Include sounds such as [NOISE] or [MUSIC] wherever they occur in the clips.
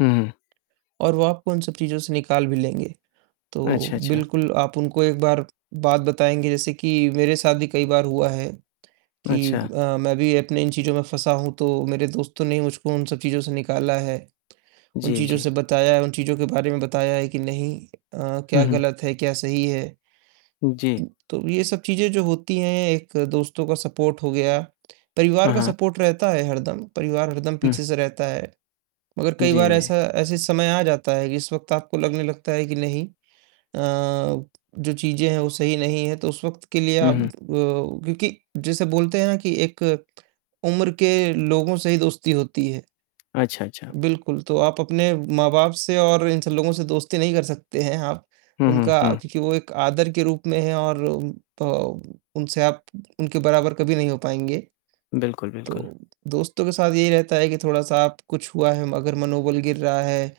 हुँ, हुँ। और वो आपको उन सब चीज़ों से निकाल भी लेंगे, तो अच्छा, अच्छा। बिल्कुल आप उनको एक बार बात बताएँगे जैसे कि मेरे साथ भी कई बार हुआ है कि अच्छा। अ, मैं भी अपने इन चीज़ों में फँसा हूँ, तो मेरे दोस्तों ने मुझको उन सब चीज़ों से निकाला है, उन जी, चीज़ों जी। से बताया है उन चीज़ों के बारे में बताया है कि नहीं अ, क्या हुँ, हुँ। गलत है, क्या सही है। उ, जी। तो ये सब चीज़ें जो होती हैं, एक दोस्तों का सपोर्ट हो गया, परिवार हाँ, का हाँ। सपोर्ट रहता है हरदम, परिवार हरदम हुँ। पीछे से रहता है, मगर कई बार जी। ऐसा ऐसे समय आ जाता है कि इस वक़्त आपको लगने लगता है कि नहीं अ, जो चीज़ें हैं वो सही नहीं है, तो उस वक़्त के लिए हुँ, आप अ, हुँ। क्योंकि जैसे बोलते हैं कि एक उम्र के लोगों से ही दोस्ती होती है। अच्छा, अच्छा। बिल्कुल, तो आप अपने माँ-बाप से और इन सब लोगों से दोस्ती नहीं कर सकते हैं आप, हुँ, हुँ, उनका हुँ। क्योंकि वो एक आदर के रूप में हैं और अ, उनसे आप उनके बराबर कभी नहीं हो पाएँगे, बिल्कुल, बिल्कुल। तो दोस्तों के साथ यही रहता है कि थोड़ा-सा कुछ हुआ है मगर मनोबल गिर रहा है,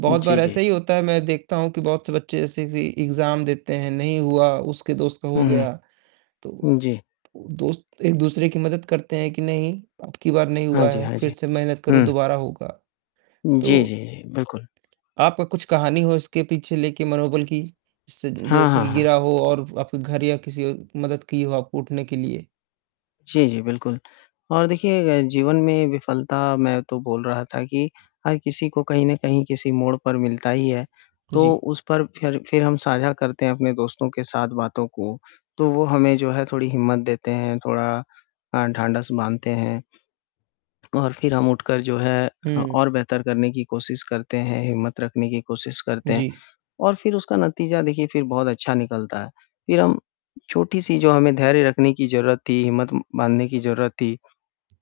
बहुत जी, बार जी। ऐसे ही होता है, मैं देखता हूँ कि बहुत से बच्चे जैसे इग्ज़ाम देते हैं, नहीं हुआ उसके दोस्त का हो हुँ, हुँ। गया, तो हुँ, जी। दोस्त एक-दूसरे की मदद करते हैं कि नहीं, अब की बार नहीं हाँ हुआ जी, है, हाँ फिर जी। से मेहनत करो हुँ। दोबारा होगा। उ, जी, तो जी, जी बिल्कुल। आपका कुछ कहानी हो इसके पीछे लेके मनोबल की सी [SMACKS LIPS] हाँ, जैसे हाँ, हाँ। गिरा हो और आपके घर या किसी औ मदद की हो आपको उठने के लिए? जी, जी, बिल्कुल। और देखिए अ, जीवन में विफलता मैं तो बोल रहा था कि हर किसी को कहीं न कहीं किसी मोड़ पर मिलता ही है, तो जी। उस पर फिर फिर हम साझा करते हैं अपने दोस्तों के साथ बातों को, तो वो हमें जो है थोड़ी हिम्मत देते हैं, थोड़ा अ, ढाँढस बाँधते हैं। और फिर हम उठकर जो है हुँ। और अ, बेहतर करने की कोशिश करते हैं, हिम्मत रखने की कोशिश करते हैं जी। और फिर उसका नतीजा देखिए फिर बहुत अच्छा निकलता है, फिर हम छोटी-सी जो हमें धैर्य रखने की ज़रूरत थी, हिम्मत म बाँधने की ज़रूरत थी,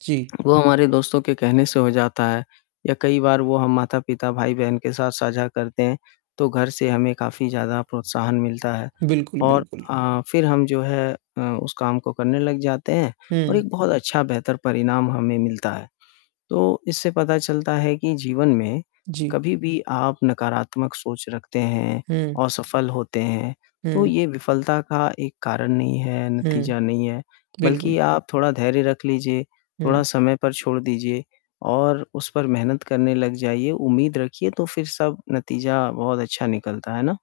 जी। वो हमारे दोस्तों के कहने से हो जाता है या कई बार वो हम माता-पिता, भाई-बहन के साथ साझा करते हैं, तो घर से हमें काफ़ी ज़्यादा प्रोत्साहन मिलता है बिल्कुल, और बिल्कुल। अ, फिर हम जो है अ, उस काम को करने लग जाते हैं और हुँ। एक बहुत अच्छा, बेहतर परिणाम हमें मिलता है। तो इससे पता चलता है कि जीवन में जी। कभी-भी आप नकारात्मक सोच रखते हैं, हुँ। असफल होते हैं, तो हुँ। ये विफलता का एक कारण नहीं है, हुँ। नतीजा नहीं है बल्कि बिल्कुल। आप थोड़ा धैर्य रख लीजिए, थोड़ा हुँ। समय पर छोड़ दीजिए और उस पर मेहनत करने लग जाइए, उम्मीद रखिए तो फिर सब नतीजा बहुत अच्छा निकलता है, है ना?